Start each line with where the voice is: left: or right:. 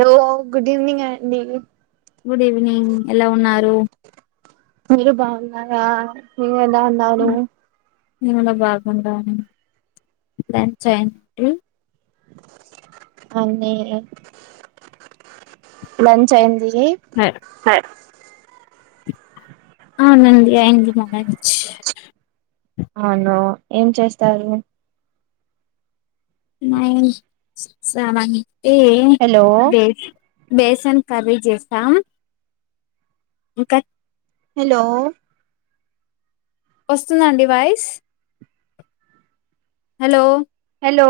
right: Hello good evening అండి.
left: Good evening, ఎలా ఉన్నారు?
right: మీరు బాగున్నారా? మీరు ఎలా ఉన్నారు?
left: నేను గుడ బాగుండాను లంచ్ అయింద్రీ
right: అవునే లంచ్ అయింది.
left: హ
right: స
left: అవునండి అయింది మా లంచ్
right: అవును ఏం చేస్తారు
left: మై సవంటే
right: హలో
left: బేస్ బేసన్ కర్రీ చేసాం ఇంక
right: హలో
left: వస్తుందండి voice hello
right: hello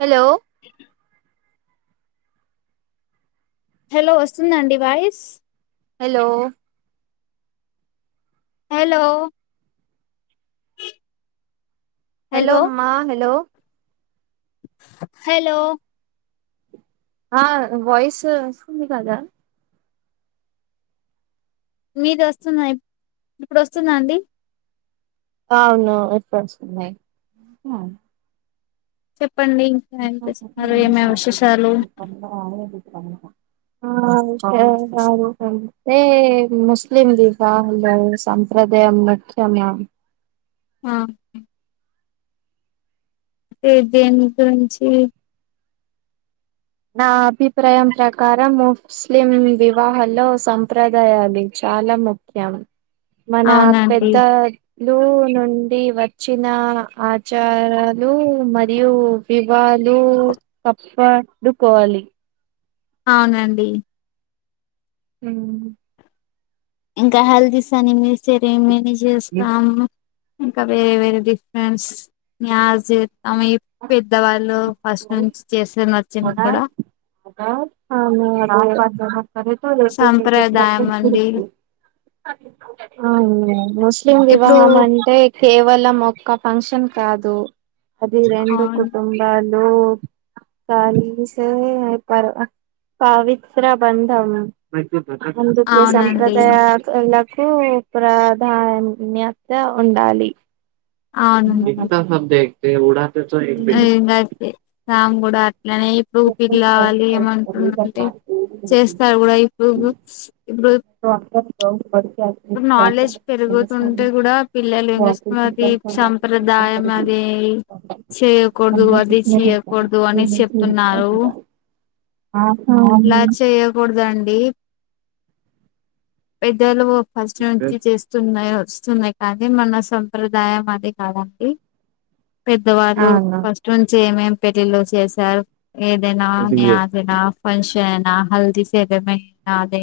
right: hello
left: hello వస్తుందండి వాయిస్.,
right: హలో..
left: హలో..
right: హలో అమ్మా హలో..
left: హలో...
right: ఆ వాయిస్ వస్తుంది కదా..
left: మీది వస్తున్నా ఇప్పుడు వస్తుంద అండి.
right: అవును ఇప్పుడు వస్తుంది..
left: చెప్పండి [unintelligible] ఎమ్ ఎమ్ విశేషాలు
right: [inaudible] టే ముస్లిం ది సంప్రదాయం చమ
left: ఆ ఏ దేని గురించి
right: నా అభిప్రాయం ప్రకారం ముస్లిం వివాహాల్లో సంప్రదాయాలు. చాలా ముఖ్యం. మన
left: అవునండి
right: పెద్ద.. లు నుండి వచ్చిన ఆచారాలు మరియు, వివాళు పప్పడుకోవాలి.
left: అవునండి. ఇంకా హల్దీస్ అని మీస్తరేమని చేస్తాము. ఇంకా వేరే వేరే డిఫరెంట్స్ జ్మ పెద్దవాళ్ళు, ఫస్ట్ నుంచి చేసే నచ్చిది కూడా.
right: [unintelligible] [unintelligible]
left: సాంప్రదాయం అండి
right: అ ముస్లిం
left: ఇప్పుడు
right: వివాహం అంటే, కేవలం ఒక్క ఫంక్షన్ కాదు అది రెండు
left: అవును
right: కుటుంబాలు, కలిసే పర్ పవిత్ర బంధం అందుకే
left: అవునండి
right: సంప్రదాయ లకు ప్రాధాన్యత ఉండాలి. [unintelligible]
left: ఏంకాతే సామ్ కూడా అట్లనే ఇప్పుడు ఊపిల్ కావాల [unintelligible] అంటే చేస్తారు గూడా ఇప్పుడు ఇప్పుడు
right: [unintelligible]
left: ఇప్పుడు నాలెడ్జ్ పెరుగుతుంటే కూడా పిల్లలు ఏం చేస్తున్న అది., సంప్రదాయం అదీ చేయకూడదు అది చేయ్యకూడదు అని చెప్తున్నారు. అట్లా
right: అవును
left: చేయ్యకూడదండి. పెదోలు ఫస్ట్ నుంచి చేస్త వస్తున్నాయి వస్తున్నాయి కానీ మన సంప్రదాయం అది కాదండి. పెద్దవాళ్ళు
right: అవును
left: ఫస్ట్ నుంచి ఏమేం పెళ్ళిలో చేశారు ఏదైనా నే ఆదైనా ఫంక్షన్ ఐనా హల్దీస్ అగ్రిమెంట్ నాదే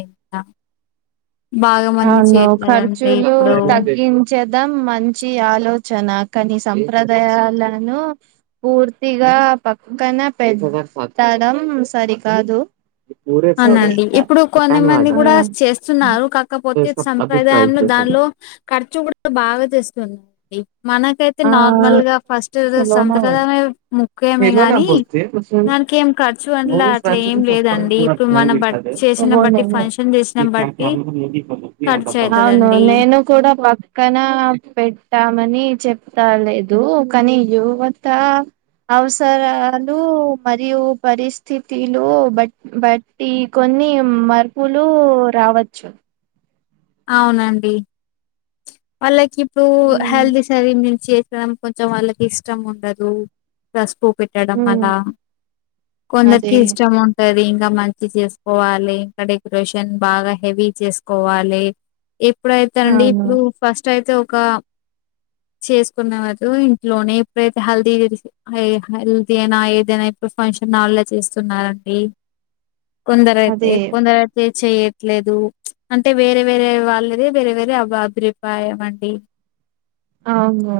right: అవును
left: చేయట్లేదండి
right: ఖర్చులు
left: ఇప్పుడు
right: తగ్గిం చేద్దాం మంచి ఆలోచన కానీ సంప్రదయాలను పూర్తిగా పక్కన పెట్టడం సరికాదు సరే
left: అవునండి
right: కాదు
left: ఇప్పుడు కొన్నిమంది గూడా చేస్తున్నారు కాక కపోతే సంప్రదాయంలో దానిలో ఖర్చు గూడా బాగా చేస్తున్నా [inaudible] డి మన కయితే
right: ఆ ఆ
left: నార్మల్ గా ఫస్ట్ సంప్రదాయం ముఖ్యమే గాని దానికేం ఖర్చు అన్లె అట్లా ఏం లేదండి ఇప్పుడు మన బట్టి చేసిన
right: ఓహో
left: బట్టి
right: నిన్నే
left: ఫంక్షన్ చేసిన బట్టి ఖర్చు అయితదండి
right: న కూడా పక్కన పెట్టామని చెప్త లేదు కానీ యువతా అవసరాలు మరియు పరిస్థితిలు బట్టి బట్టి కొన్ని మర్పులు రావచ్చు
left: అవునండి వాళ్ళకి ఇప్పుడు
right: ఉమ్
left: హెల్దీ శరీం మిల్క్ షేక్ [inaudible] కొంచెం వాళ్ళకి ఇష్టం ఉండదు పసుపు పెట్టడం
right: ఉమ్,
left: అలా కొందరికి
right: అదే
left: ఇష్టం మున్ టది ఇంకా మంచి చేసుకోవాలి ఇంకా డెకరేషన్ బాగా హెవీ చేసుకోవాలి ఎప్పుడైతేనండి
right: అవును
left: ఇప్పుడు ఫస్ట్ అయితే ఒక చేసుకున్నవాళ్ళు ఇంట్లోనే ఎప్పుడైతే హల్దీ విరిసి హే హల్దీ అయినా ఏదైనా ఇప్పుడు ఫంక్షన్ హాల్లో చేస్తున్నారండి కొందరు అయితే
right: అదే
left: కొందరు అయితే చెయట్లేదు అంటే వేరే వేరే వాళ్ళది వేరే వేరే అవ అబ్రిపాయం అండి
right: అవునా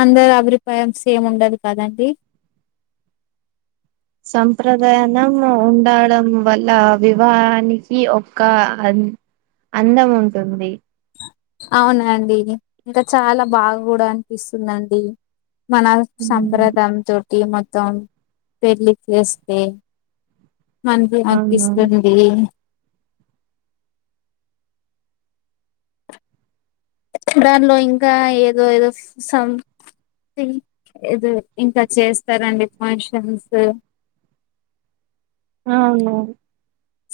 left: అందరు అభ్రిపాయం సేమ్ ఉండదు కదండి
right: సంప్రదయనం ఉండడం వల్ల వివాహానికి ఒక అన్ అందం ఉంటుంది
left: అవునా అండి ఇంకా చాలా బాగా గూడా అనిపిస్తుందండి మన
right: ఉమ్,
left: సంప్రదం తోటి మొత్తం పెళ్లి చేస్తే మంది
right: అవును
left: అక్కిస్తుంది దానిలో ఇంకా ఏదో ఏదో సం థింగ్ ఏదో ఇంకా చేస్తారండి ఫంక్షన్సు
right: ఆ అవునవును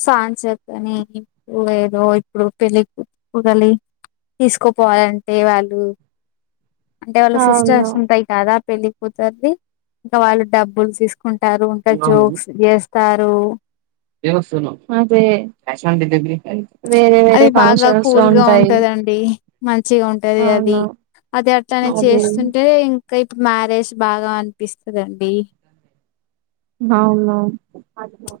left: సాయం సేత్తనే ఇప్పుడు ఏదో ఇప్పుడు పెళ్లికి [inaudible] కూగలి తీసుకోపోవాలంటే వాళ్ళు అంటే వాళ్ళ
right: అవును
left: సిస్టర్స్ ని పైక్ కాదా పెళ్ళికూతర్ది ఇంకా వాళ్ళు డబ్బులు తీసుకుంటారు ఇంకా జోక్స్ ఏస్ స్తారు
right: దేవసేన క్యాష్ ఆన్ డిలివరీ
left: అది బాగా కూల్గా ఉంటదండి మంచిగా ఉంటది అది
right: అవును
left: అది అట్లనే
right: అదే
left: చేస్తుంటే ఇంకా ఇప్పుడు మ్యారేజ్ బాగా అనిపిస్తదండి
right: అవునవును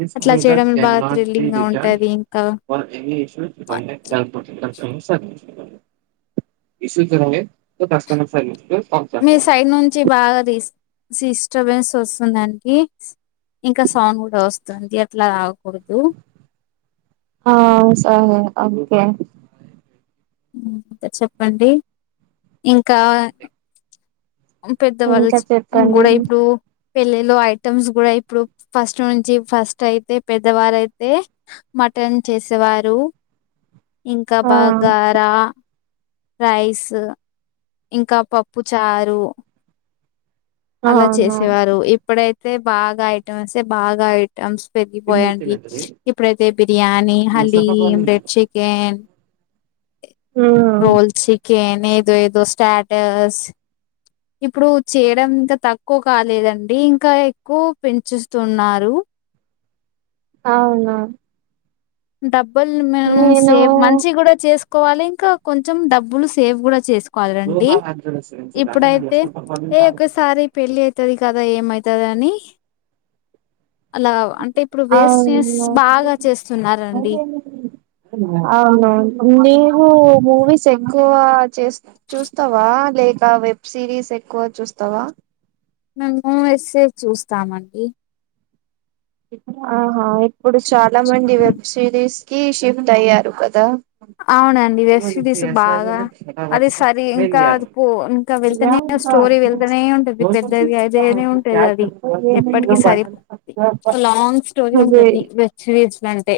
right: దిస్
left: అట్లా
right: ప్రోడక్ట్
left: చేయడం
right: కెన్
left: బాగా
right: నాట్ బి
left: థ్రిల్లింగ్ గా
right: రిటర్న్డ్
left: ఉంటది ఇంకా
right: for any issues contact [inaudible] [inaudible] so customer service [inaudible]
left: me side నుంచి బాగా దిస్ సిస్టబెన్స్ వస్తుందండి ఇంకా సౌండ్ గూడా వస్తుంది అట్లా రాగకూడదు
right: ఆఆ... సా.... ఆ ఓకే
left: చెప్పండి ఇంకా పెద్దవాళ్ళు
right: ఇంకా
left: చ్ ఇం
right: చెప్పండి
left: గూడ ఇప్పుడు పెళ్ళిలో ఐటమ్స్ గూడ ఇప్పుడు ఫస్ట్ నుంచి ఫస్ట్ అయితే పెద్దవారయితే మటన్ చేసేవారు ఇంక
right: ఆ
left: బగారా రైస్ ఇంక పప్పు చారు అలా
right: అవును
left: చేసేవారు ఇప్పుడైతే బాగ ఐటమ్స్తే బాగ ఐ ఐటమ్స్ పెరిగి పోయాయండి ఇప్పుడైతే బిర్యానీ, హలీం, బ్రెడ్ చికెన్
right: ఉమ్
left: రోల్ చికెన్ ఏదో ఏదో స్టాటస్ ఇప్పుడు చేయడం ఇంకా తక్కువ కాలేదండి, ఇంకా ఎక్కువ పెంచుస్తున్నారు.
right: అవునా
left: డబ్బుల్ మనం
right: నేను
left: సేవ్ మంచి గూడ చేసుకోవాలి, ఇంకా కొంచెం డబ్బులు సేవ్ గూడ చేసుకో కాలరండి ఇప్పుడైతే ఏ ఒకసారి పెళ్ళి అయితది కదా ఏమయితది అని అలా అంటే ఇప్పుడు వెస్ట్ నేస్
right: అవును
left: బాగా చేస్తున్నారండి
right: అవునా నేవు మూవీస్ ఎక్కువ చేస్ చూస్తవా లేక వెబ్ సిరీస్ ఎక్కువ చూస్తవా
left: మేము మూవీసే చూస్తామండి.
right: ఇపూ ఆహా ఇప్పుడు చాలా మంది వెబ్ సిరీస్ కి షిఫ్ట్ అయ్యారు కదా
left: అవునండి. వెబ్ సిరీస్ బాగా అది సరి ఇంకా అది పో ఇంకా వెళ్తనే స్టోరీ వెళ్తనే ఉంటది పెద్దది అయిద ఉంటది అది ఎప్పటికి సరి
right: [inaudible]
left: ఒక లాంగ్ స్టోరీ
right: అదే
left: ఉంటది వెబ్ సిరీస్ అంటే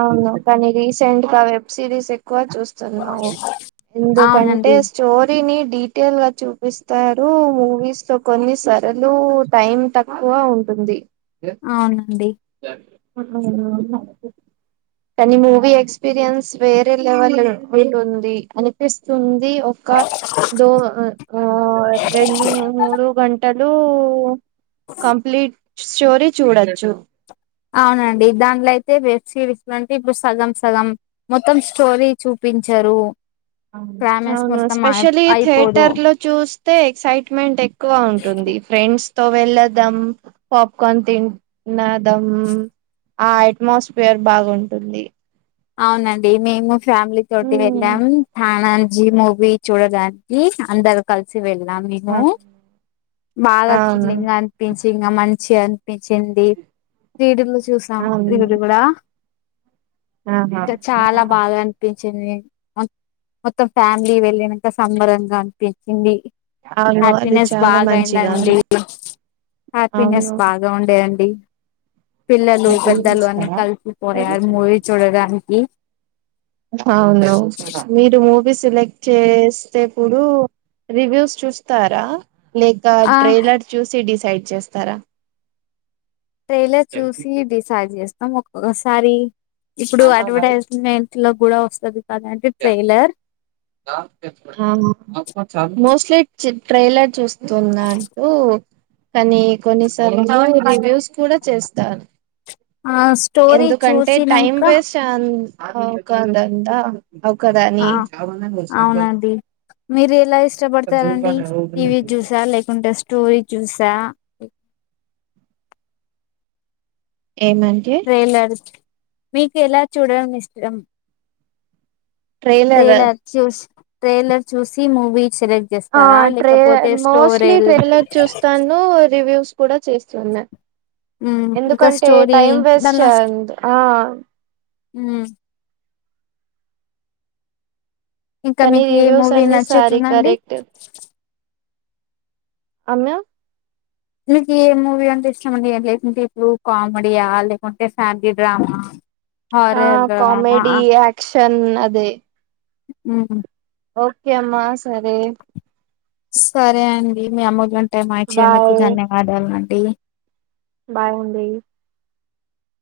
right: అవును కానీ రీసెంట్ గా వెబ్ సిరీస్ ఎక్కువ చూస్ న్నావు ఎందుకంటే
left: అవునండి
right: స్ చోరీని డీటెయిల్ గా చూపిస్తారు మూవీస్ తో కొన్ని సరలు టైమ్ తక్ బాగా ఉంటుంది.
left: అవునండి.
right: అ [inaudible] కని మూవీ ఎక్స్పీరియన్స్ వేరే లెవెల్ ఉంది అ స్తుంది ఒక దో, రెండు, మూడు గంటలు లూ... కంప్లీట్ స్టోరీ చూడోచ్చు.
left: అవునండి దాంట్లో అయితే వెబ్ సిరీస్ అంటే ఇప్పుడు సగం సగం మొత్తం స్టోరీ చూపించరు.
right: [inaudible]
left: క్లైమాక్స్
right: అవునా..
left: మొత్తం
right: స్పెషలీ
left: అయిపోదు
right: థియేటర్ లో చూస్తే ఎక్సైట్మెంట్ ఎక్కువ ఉంటుంది. ఫ్రెండ్స్ తో వెళ్ళదాం పాప్కన్ తిన్ నదం ఆ ఎట్మాస్ఫియర్ బాగ ఉంటుంది.
left: అవునండి. మేము ఫ్యామిలీ తోటి
right: ఉమ్,
left: వెళ్ళాం తానజీ మూవీ. చూడగానికి అందరు కలిసి వెళ్ళాం మేము
right: ఆ,
left: బాగా
right: అవును
left: తిర్లింగ పించి ఇంగ మంచి అనిపించింది క్రీడలు చూసాం
right: అవును
left: వీడు కూడా
right: ఆహా
left: ఇంకా చాలా బాగ పించింది మొత్తం ఫ్యామిలీ వెళ్ళినంక సంబరంగా అనిపించింది.
right: అవును అది
left: హ్యాపీనెస్
right: చాలా మంచిగా
left: బాగాయిందండి.
right: ఉంది
left: హ్యాపీనెస్
right: అవును
left: బాగా ఉండే అండి పిల్లలు పెద్దలు అని కలిసిపోయారు మూవీ చూడడానికి
right: హవునౌ మీరు మూవీ సెలెక్ట్ చేస్తేప్పుడు రివ్యూస్ చూస్తారా లేక
left: ఆ
right: ట్రైలర్ చూసి డిసైడ్ చేస్తారా
left: ట్రైలర్ చూసి డిసైడ్ చేస్తాం ఒక్కొక్కసారి ఇప్పుడు అడ్వర్టైజ్మెంట్ ట్లో కూడా వస్తుది కాదంటే ట్రైలర్
right: మోస్ట్లీ చి ట్రైలర్ చూస్ తున్నానుకూ కానీ కొన్నిసార్లు రివ్యూస్ కూడా చేస్తాను
left: ఆ స్టోరీ చూసినంక
right: టన్ ఆ కాందంటా ఒక్కదాన్ని
left: ఆ అవునండి మీరు ఎలా ఇష్టపడతారండి టీ వీ చూసా లేకుంటే స్టోరీ చూసా
right: ఏమంటే
left: ట్రైలర్ మీకు ఎలా చూడడం ఇష్టం ట్రైలర్ చూస్ ట్రైలర్ చూసి మూవీ సెలెక్ట్
right: ఆ
left: చేస్తారా
right: ట్రే
left: లేకపోతే
right: మోస్ట్లీ
left: స్టోరీల్
right: ట్రైలర్ చూస్తాను రివ్యూస్ కూడా చేస్తున్నా
left: ఇంకా
right: ఎందుకంటే
left: స్టోరీ
right: టైమ్ వేస్ట్ చేయందు ఆ
left: ఊ ఇంకా
right: కానీ
left: మీకు ఏ
right: రివ్యూస్
left: మూవీ
right: అన్ని సారీ
left: నచ్చితుందండి
right: కరెక్ట్ అమ్మో
left: మీకు ఏ మూవీ అంటే ఇష్టమండి లేకుంటే ఇప్పుడు కామెడీయా లేకుంటే ఫ్యామ్లీ డ్రామా హరే రామా
right: క్షన్ అదే
left: ఊ
right: ఓకే అమ్మా సరే
left: సరే అండి మీ అమూల్యమైన టైం మా అచ్చేందుకు
right: బాయ్
left: ధన్యవాదాలు అండి
right: బాయ్ అండి